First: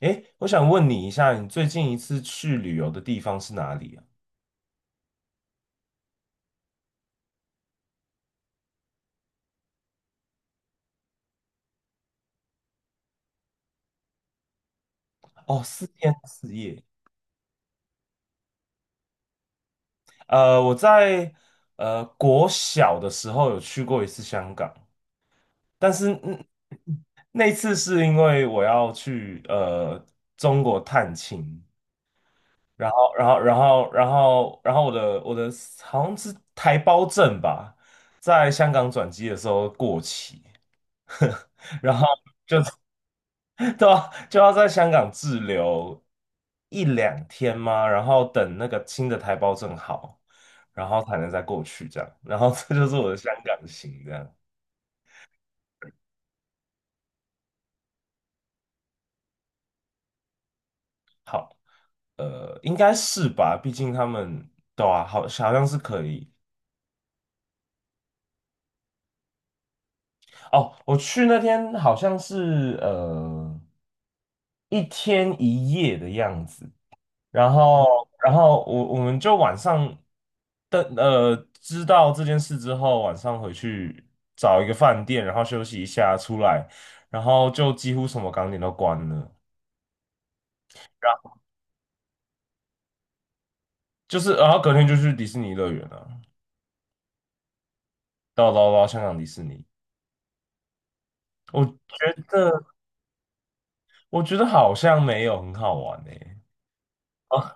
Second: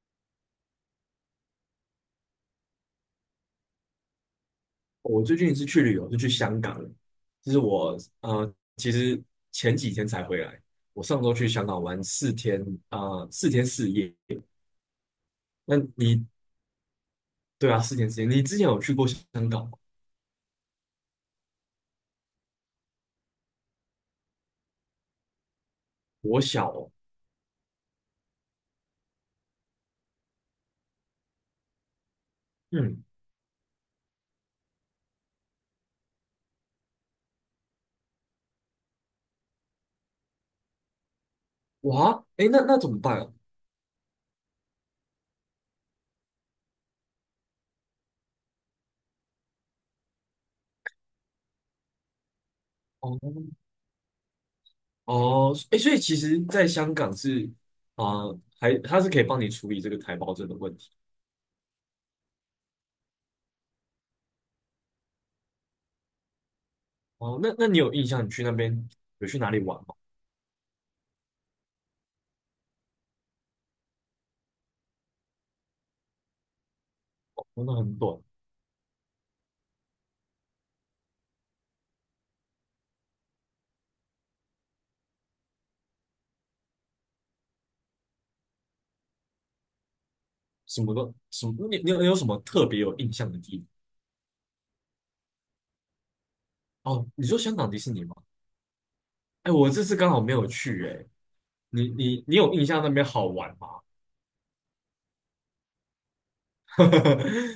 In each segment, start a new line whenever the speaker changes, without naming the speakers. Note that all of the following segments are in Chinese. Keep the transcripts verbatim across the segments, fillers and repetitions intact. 诶，我想问你一下，你最近一次去旅游的地方是哪里啊？
我最近一次去旅游是去香港，就是我呃，其实前几天才回来。我上周去香港玩四天，啊、四天四夜。
哦，
那
四天
你
四夜。
对啊，四天四夜。你之前有去过香港吗？
呃，我在呃国小的时候有去过一次香港，但是
我
嗯
小哦，
那次是因为我要去呃中国探亲，然
嗯，
后然后然后然后然后我的我的好像是台胞证吧，在香港转机的时候过期，然后。
哇，哎，
就。
那那怎么办啊？
对啊，就要在香港滞留一两天吗？然后等那个新的台胞证好，然后才能再过去这样。然后这就是我的
哦
香港行这样。
哦，哎，所以其实在香港是啊、还他是可以帮你处理这个台胞证的问题。
好，呃，应该是吧，毕竟他们对啊，好，好像是可以。
哦，那那你有印象你去那边有去哪里玩吗？
哦，我去那天好像是呃一天一夜的样子。然
真的
后，
很短，
然后我我们就晚上的呃知道这件事之后，晚上回去找一个饭店，然后休息一下，出来，然后就几乎什么港点都关了，
什么
然
都
后
什么，你你有你有什么特别有印象的地方？
就是，然后隔天就去迪士尼乐园了，
哦，你说香港迪士尼吗？
到到到香港迪士
哎，
尼，
我这次刚好没有去哎。
我
你
觉
你你
得
有印象那边好玩吗？
我觉得好像没有很好玩诶、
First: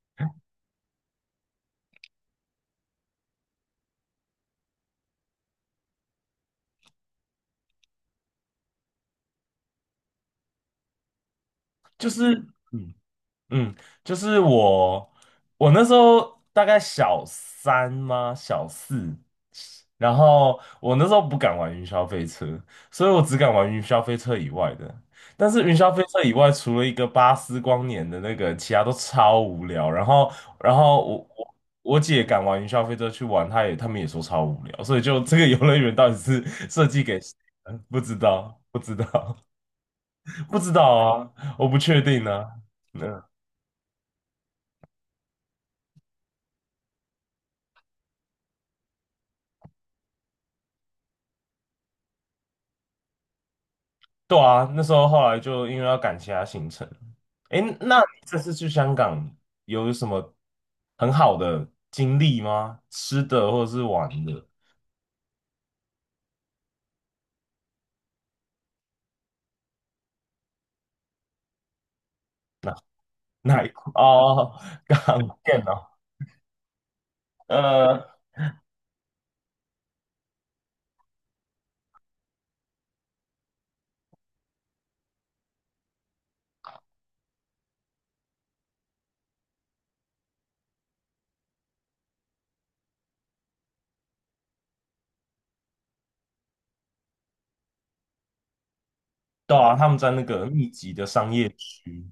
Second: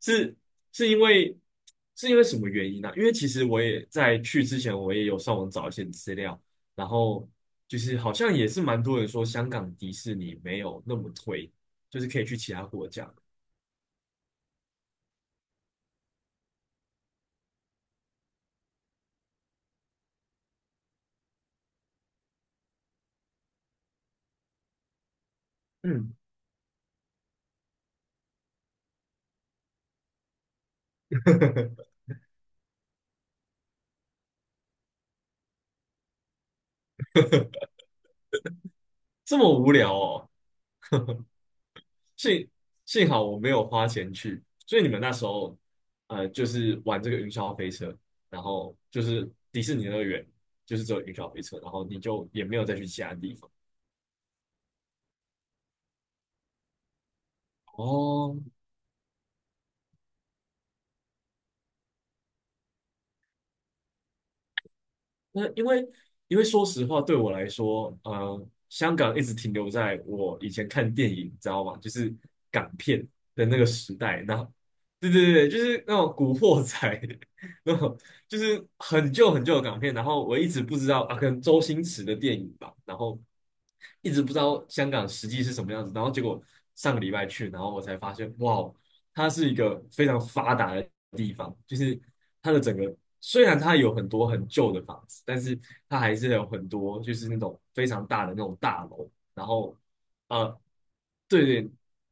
是是因为是因为什么原因呢、因为其实我也在去之前，我也有上网找一些资料，然后就是好像也是蛮多人说香港迪士尼没有那么推，就是
就
可以
是。
去其他国
嗯。
家。
嗯，就是我，我那时候大概小三吗？小四，然后我那时候不敢玩云霄飞车，所以我只敢玩云霄飞车以外的。但是云霄飞
嗯，
车以外，除了一个巴斯光年的那个，其他都超无聊。然后，然后我我 我姐敢玩云霄飞车去玩，她也他们也说超无聊，所以就这个游乐园到底是设计给谁的不知道，不知道，
这么无聊哦。
不知道啊，我不确定
幸
啊。
幸
嗯
好我没有花钱去，所以你们那时候呃就是玩这个云霄飞车，然后就是迪士尼乐园就是只有云霄飞车，然后你就也没有再去其他地方。
对啊，那时候后来就因为要赶其他行程。诶，那你这
哦，
次去香港有什么很好的经历吗？吃的或者是玩的？
那因为因为说实话，对我来说，呃，香港一直停留在我以前看电影，你知道吗？就是港
哪
片的那
哪
个
一块？
时代，那后
哦，
对对
港
对，就
片
是
哦，
那种古惑仔，
呃，
就是很旧很旧的港片，然后我一直不知道啊，可能周星驰的电影吧，然后一直不知道香港实际是什么样子，然后结果上个礼拜去，然后我才发现，哇哦，它是一个非常发达的地方，就是它的整个虽然它有很多很旧的房子，但是它还是有很多就是那种非常大的那种大楼，然
对啊，
后
他们在那个
呃，
密集的商
对
业
对，
区，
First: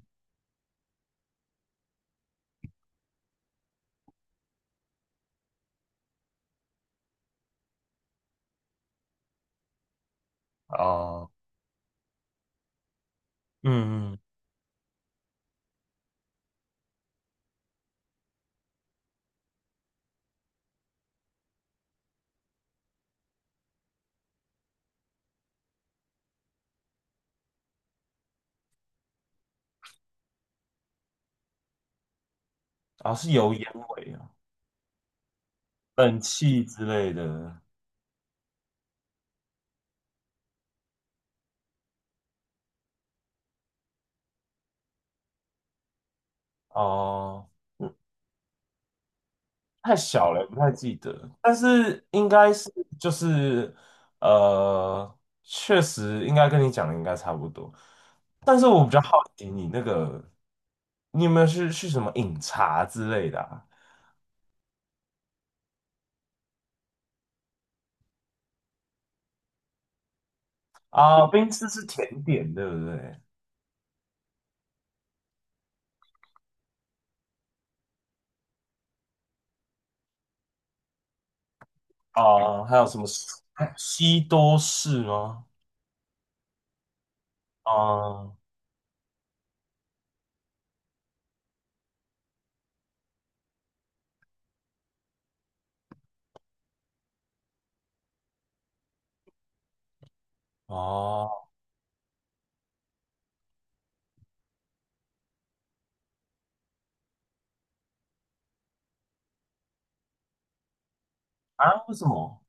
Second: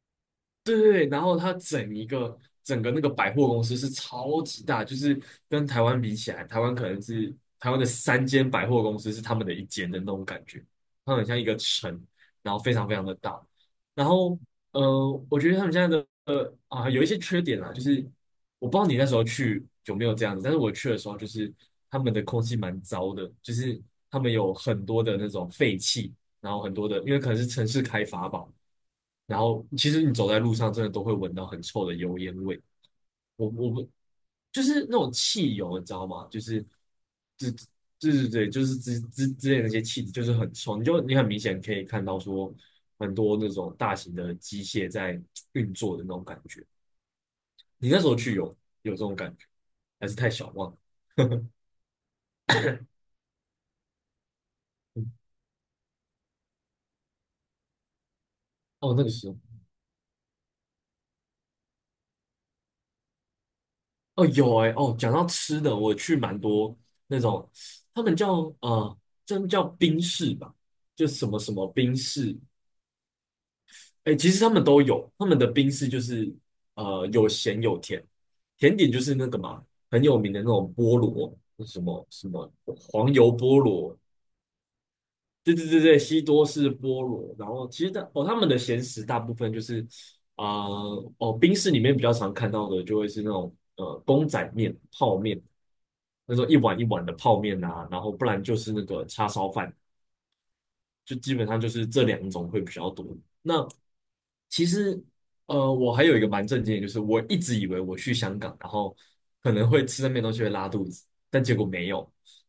对对对然后它整一个整个那个百货公司是超级大，就是跟台湾比起来，台湾可能是台湾的三间百货公司是他们的一间的那种感觉，它很
哦，
像一个城，然后非常非常的大。然
嗯嗯，
后呃，我觉得他们现在的呃啊有一些缺点啦，就是我不知道你那时候去有没有这样子，但是我去的时候就是他们的空气蛮糟的，就是他们有很多的那种废气。然后很多的，因为可能是城市开发吧，然后其实你走在路上，真的都会闻到很臭的油烟味。
啊、是
我
油烟
我不
味啊，
就是那种汽油，你知道
冷
吗？就
气
是
之类
这
的，
对对对，就是之之之类的那些气体，就是很臭。你就你很明显可以看到说，很多那种大型的机械在运作的那种感觉。
哦。
你那时候去有有这种感觉，
太
还是太
小了，
小
不太
忘了？
记得，但是应该是就是呃，确实应该跟你讲的应该差不多。但是我比
哦，
较
那个
好
时候。
奇你那个，你有没有去去什么饮茶之类的啊？
哦，有哎、哦，讲到吃的，我去蛮多那种，他们叫呃，真叫冰室吧，就什
啊，
么
冰
什
丝
么
是
冰
甜
室，
点，对不对？
哎、其实他们都有，他们的冰室就是呃有咸有甜，甜点就是那个嘛，很有名的那种菠萝，什么什么
啊，还有什么
黄
西
油菠萝，
西多士吗？
对对对对，西多士菠萝，然后其实的哦，他
啊，
们的咸食大部分就是啊、呃哦，冰室里面比较常看到的就会是那种呃公仔面、泡面。那时候一碗一碗的泡面啊，然后不然就是那个叉烧饭，就基
哦
本上就是这两种会比较多。那其实，呃，我还有一个蛮震惊的，就是我一直以为我去香港，然后可能会吃那边东西会拉肚子，但结果
啊，
没
为什
有，
么？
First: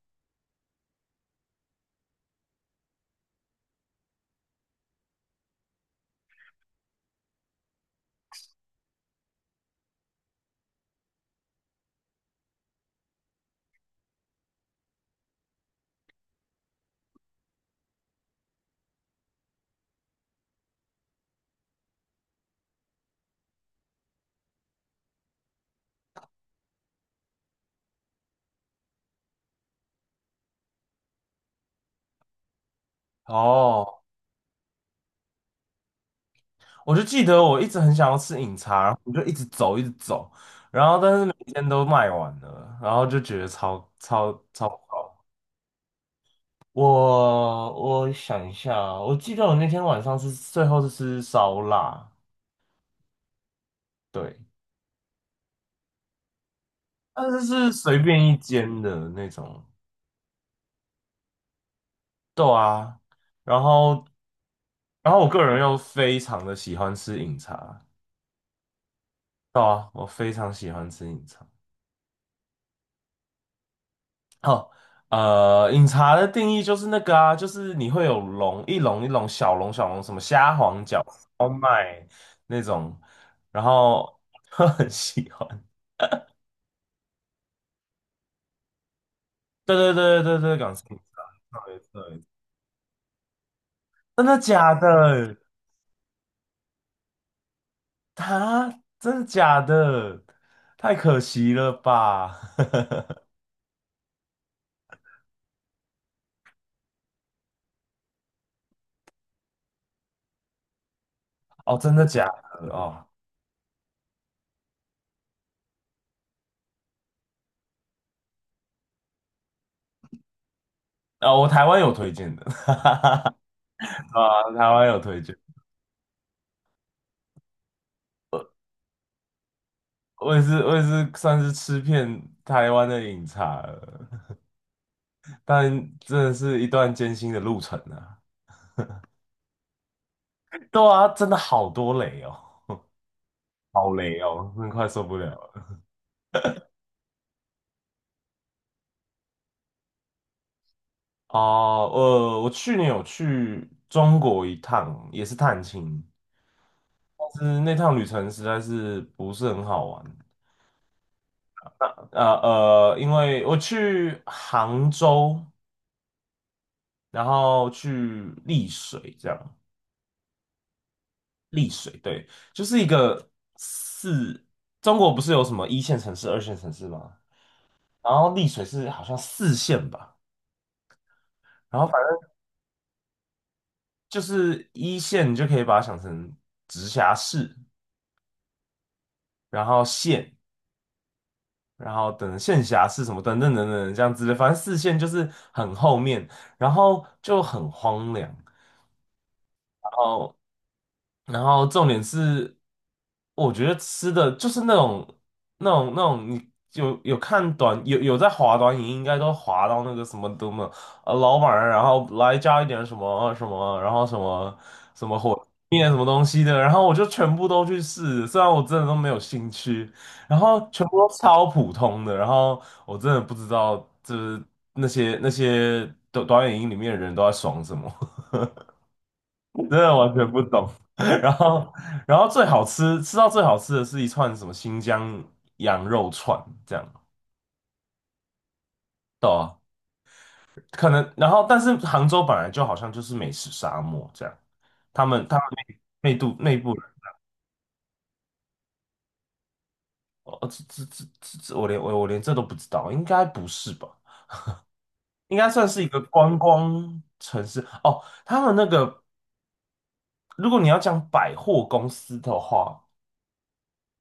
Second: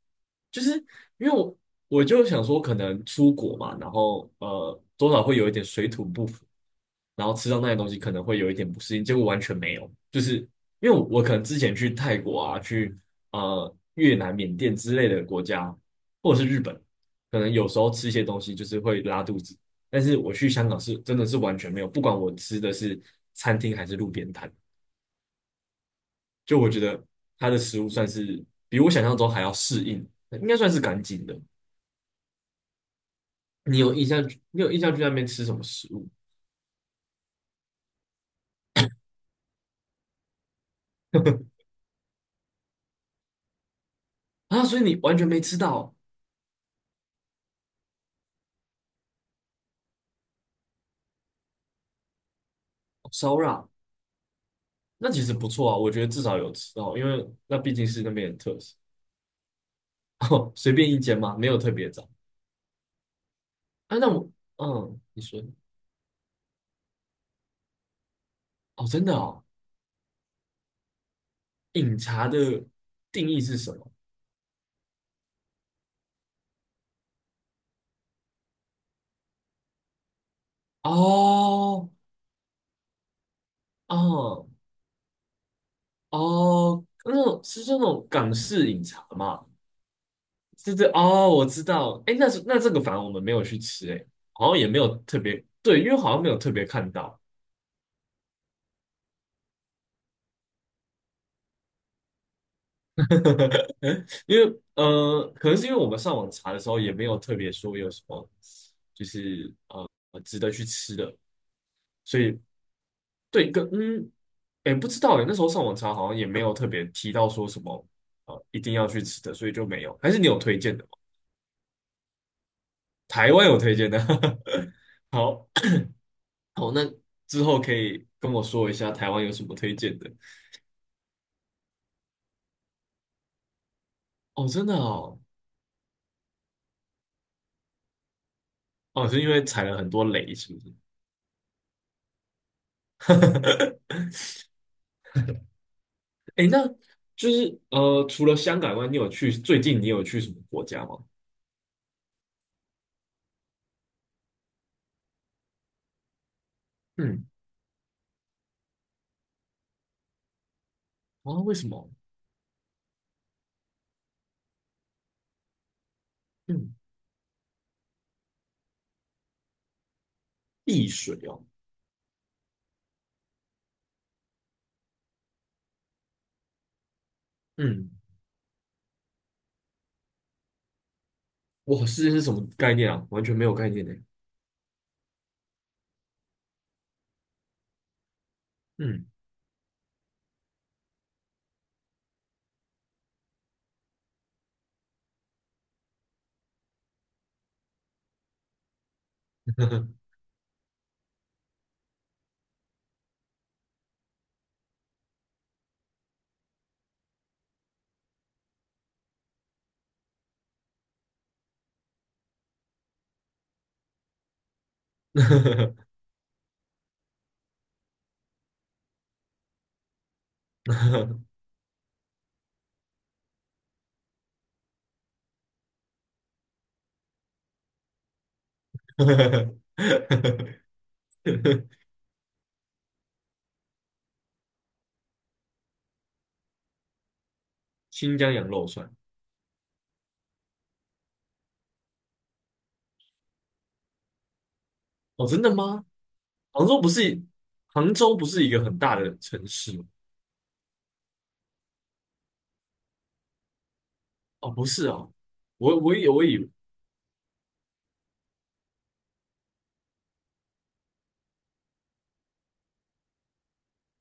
就是因为我我就想说，可能出国嘛，然后呃，多少会有一点水土不服，然后吃到那些东西可能会有一点不适应，结果完全没有，就是因为我我可能之前去泰国啊，去呃越南、缅甸之类的国家，或者是日本，可能有时候吃一些东西就是会拉肚子，但是我去香港是真的是完全没有，不管我吃的是餐厅还是路边摊，就我觉得它的食物算是比我想象中还要适应，应该算是干净的。你有
哦。
印象？你有印象去那边吃什么食物
我就记得我一直很想要吃饮茶，然后我就一直走，一直走，然后但是每天 都卖完了，然后就觉得超超
啊？所
超。
以你完全没吃到哦
我我想一下啊我记得我那天晚上是最后是吃烧腊，
烧肉啊。
对，
那其实不错啊，我觉得至少有吃到，因为
但是
那
是
毕竟
随
是那
便
边
一
的特色。
间的那种，
哦，随便一间嘛，没有特别找。
对啊。然
啊，
后
那我，嗯，
然后
你
我
说，
个人又非常的喜欢吃饮茶，
哦，真的哦，
对啊，我非常喜欢吃饮茶。
饮茶的定义是什么？
哦，呃，饮茶的定义就是那个啊，就是你会有龙，一笼一笼小笼小笼，什么虾皇饺、烧
哦，
麦那种，然后
哦，
很喜欢。
哦，那种是那种港式饮茶嘛？
对对对对对，港
是
式
这，
饮
哦，我
茶，
知
对
道。哎，
对，
那是那这个反而我们没有去吃，哎，
真的
好像也
假
没有特
的？
别，对，因为好像没有特别看到。
他真的假的？太可惜了吧？
因为呃，可能是因为我们上网查的时候也没有特别说有什么，就是呃值得去吃的，
哦，真的
所
假
以
的？哦，
对，跟嗯，哎，不知道哎，那时候上网查好像也没有特别提到说什么呃一定要去吃的，所以就没有。还是你有推荐的吗？
啊、我台湾有推荐的，
台 湾有推荐的？
啊，台 湾有推荐。
好，好，那之后可以跟我说一下台湾有什么推荐的
我也是，我也是算是吃遍台湾的饮茶了，
哦，真的哦，
但真的是一段艰辛的路程啊。
哦，是因为踩了很多雷，是不是？
对啊，真的好多雷哦，好雷哦，真的快受不了了。
哎，那就是呃，除了香港外，你有去最近你有去什么国家吗？
哦，呃，我去年有去中国一趟，也是探亲，
嗯，
但是那趟旅程实在是不是很好玩。
啊，为什么？
呃呃，因为我去杭州，
嗯，
然后去丽水这样。
避水哦。
丽水，对，就是一个四，中国不是有什么一线城市、二线城市吗？
嗯，
然后丽水是好像四线吧，然
哇，
后反
世界是
正
什么概念啊？完全没有概念呢。
就是一线，你就可以把它想成直辖市，
嗯，
然后县，然后等县辖市什么等等等等这样子的，反正四线就是很后面，然后就很荒凉。然后重点是，我觉得吃的就是那种、那种、那种，你有有看短有有在滑短影，应该都滑到那个什么的嘛，呃，老板啊，然后来加一点什么什么，然后什么什么火面什么东西的，然后我就全部都去试，虽然我真的都没有兴趣，然后全部都 超普通的，然后我真的不知道，就是那些那些短短影音里面的人都在爽什么。真的完全不懂。然后，然后最好吃，吃到最好吃的是一串什么新疆羊肉串，这样，
新疆羊肉串
对啊可能，然后，但是杭州本来就好像就是美食沙漠这样，他们
哦，
他
真
们
的吗？
内内部内
杭
部
州不
人
是杭州不是一个很大的城市吗？
哦，这这这这，这我连我我连这都不知道，应该不是吧？
哦，不是哦，
应该算
我
是一
我
个
以我
观
以为
光城市哦。他们那个，如果你要讲百货公司的话，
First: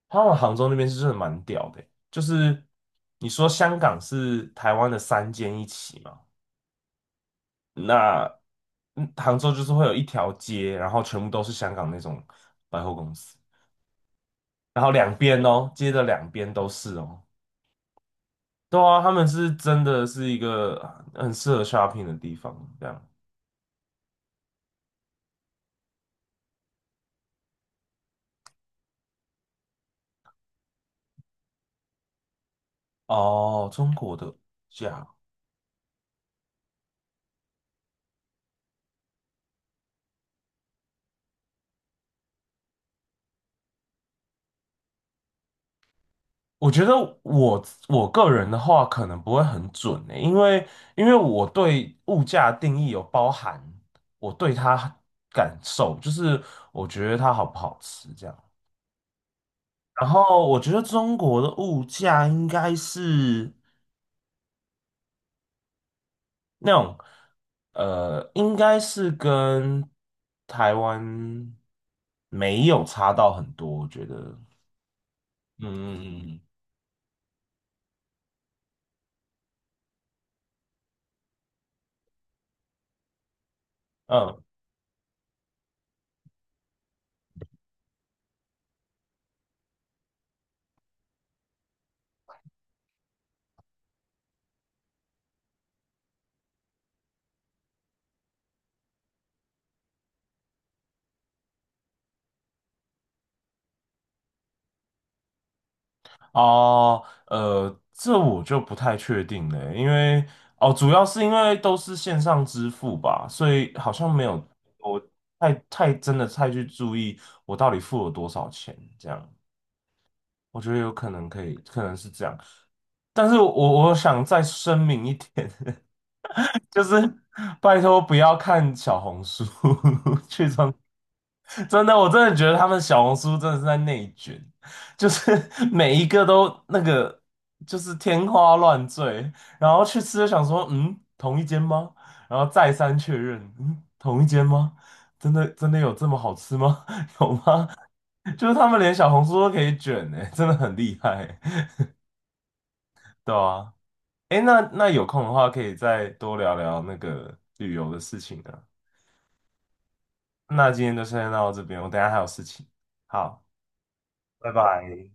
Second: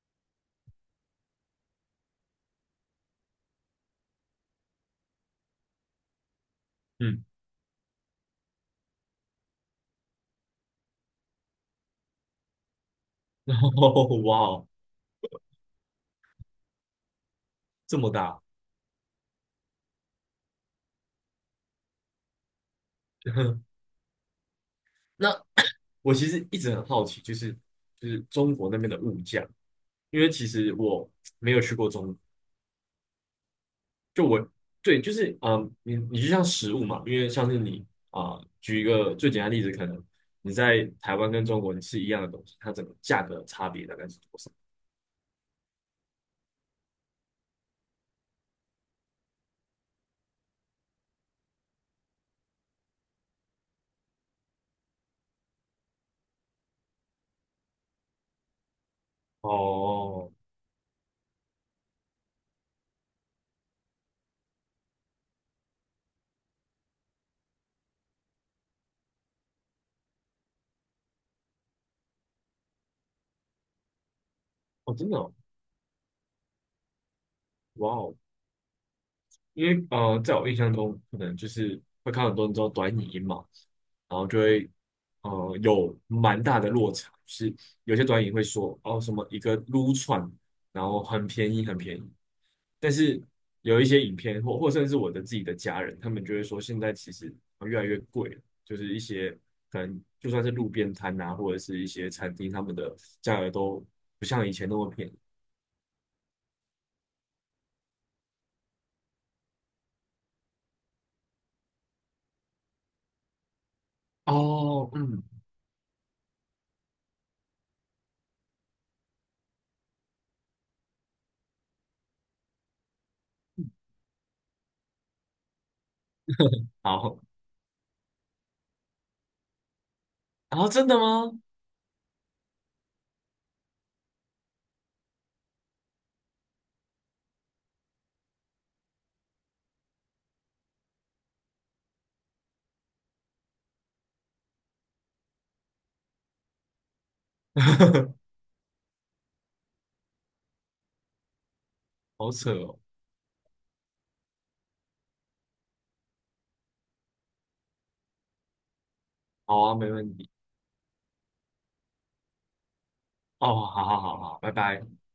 他们杭州那边是真的蛮屌的欸就是你说香港是台湾的三间一起嘛，
嗯，
那嗯杭州就是会有一条街，然后全部都是香港那种百货公司，
哇哦，
然后两边哦，街的两边都是哦，
这么大。
对啊，他们是真的是一个很适合 shopping 的地方，这样
那我其实一直很好奇，就是就是中国那边的物价，因为其实我没有去过中国。
哦，中国的
对，
假
就是嗯，你你就像食物嘛，因为像是你啊、举一个最简单的例子，可能你在台湾跟中国你吃一样的东西，它整个价格差别大概是多少？
我觉得我我个人的话可能不会很准呢、因为因为我对物价的定义有包含我对它感受，就是我觉得它好不好吃这样。然
哦，
后我觉得中国的物价应该是那种呃，应该是跟台湾没有差到很多，我觉得。
哦，真的哦，
嗯嗯嗯
哇哦，因为呃，在我印象中，可能就是会看很多人做短影音嘛，然后
嗯。
就
嗯
会呃有蛮大的落差，就是有些短影会说哦什么一个撸串，然后很便宜很便宜，但是有一些影片或或甚至我的自己的家人，他们就会说现在其实呃越来越贵了，就是一些可能就算是路边摊呐，或者是一些餐厅，他们的价格都不像以前那么便宜。
哦，呃，这我就不太确定了，因为哦，主要是因为都是线上支付吧，所以好像没有
哦，
我
嗯，
太太真的太去注意我到底付了多少钱，这样我觉得有可能可以，可能是这样，但是我我想再声明一点，就是
好，
拜托不要看小红书，去
然后
中
真的吗？
真的，我真的觉得他们小红书真的是在内卷，就是 每一个都那个就是天花乱坠，然后去吃就想说，嗯，同一间吗？然后再三确认，嗯，同一间吗？真的真的有这么好吃吗？有吗？就是他们连小红书都可以卷呢、真的很厉害欸、
好扯哦。
对啊，哎，那那有空的话可以再多聊聊那个旅游的事情啊。
好啊，没问题。
那今天就先到这边，我等一下还有事情。好，
哦，好好好好，拜
拜
拜。
拜。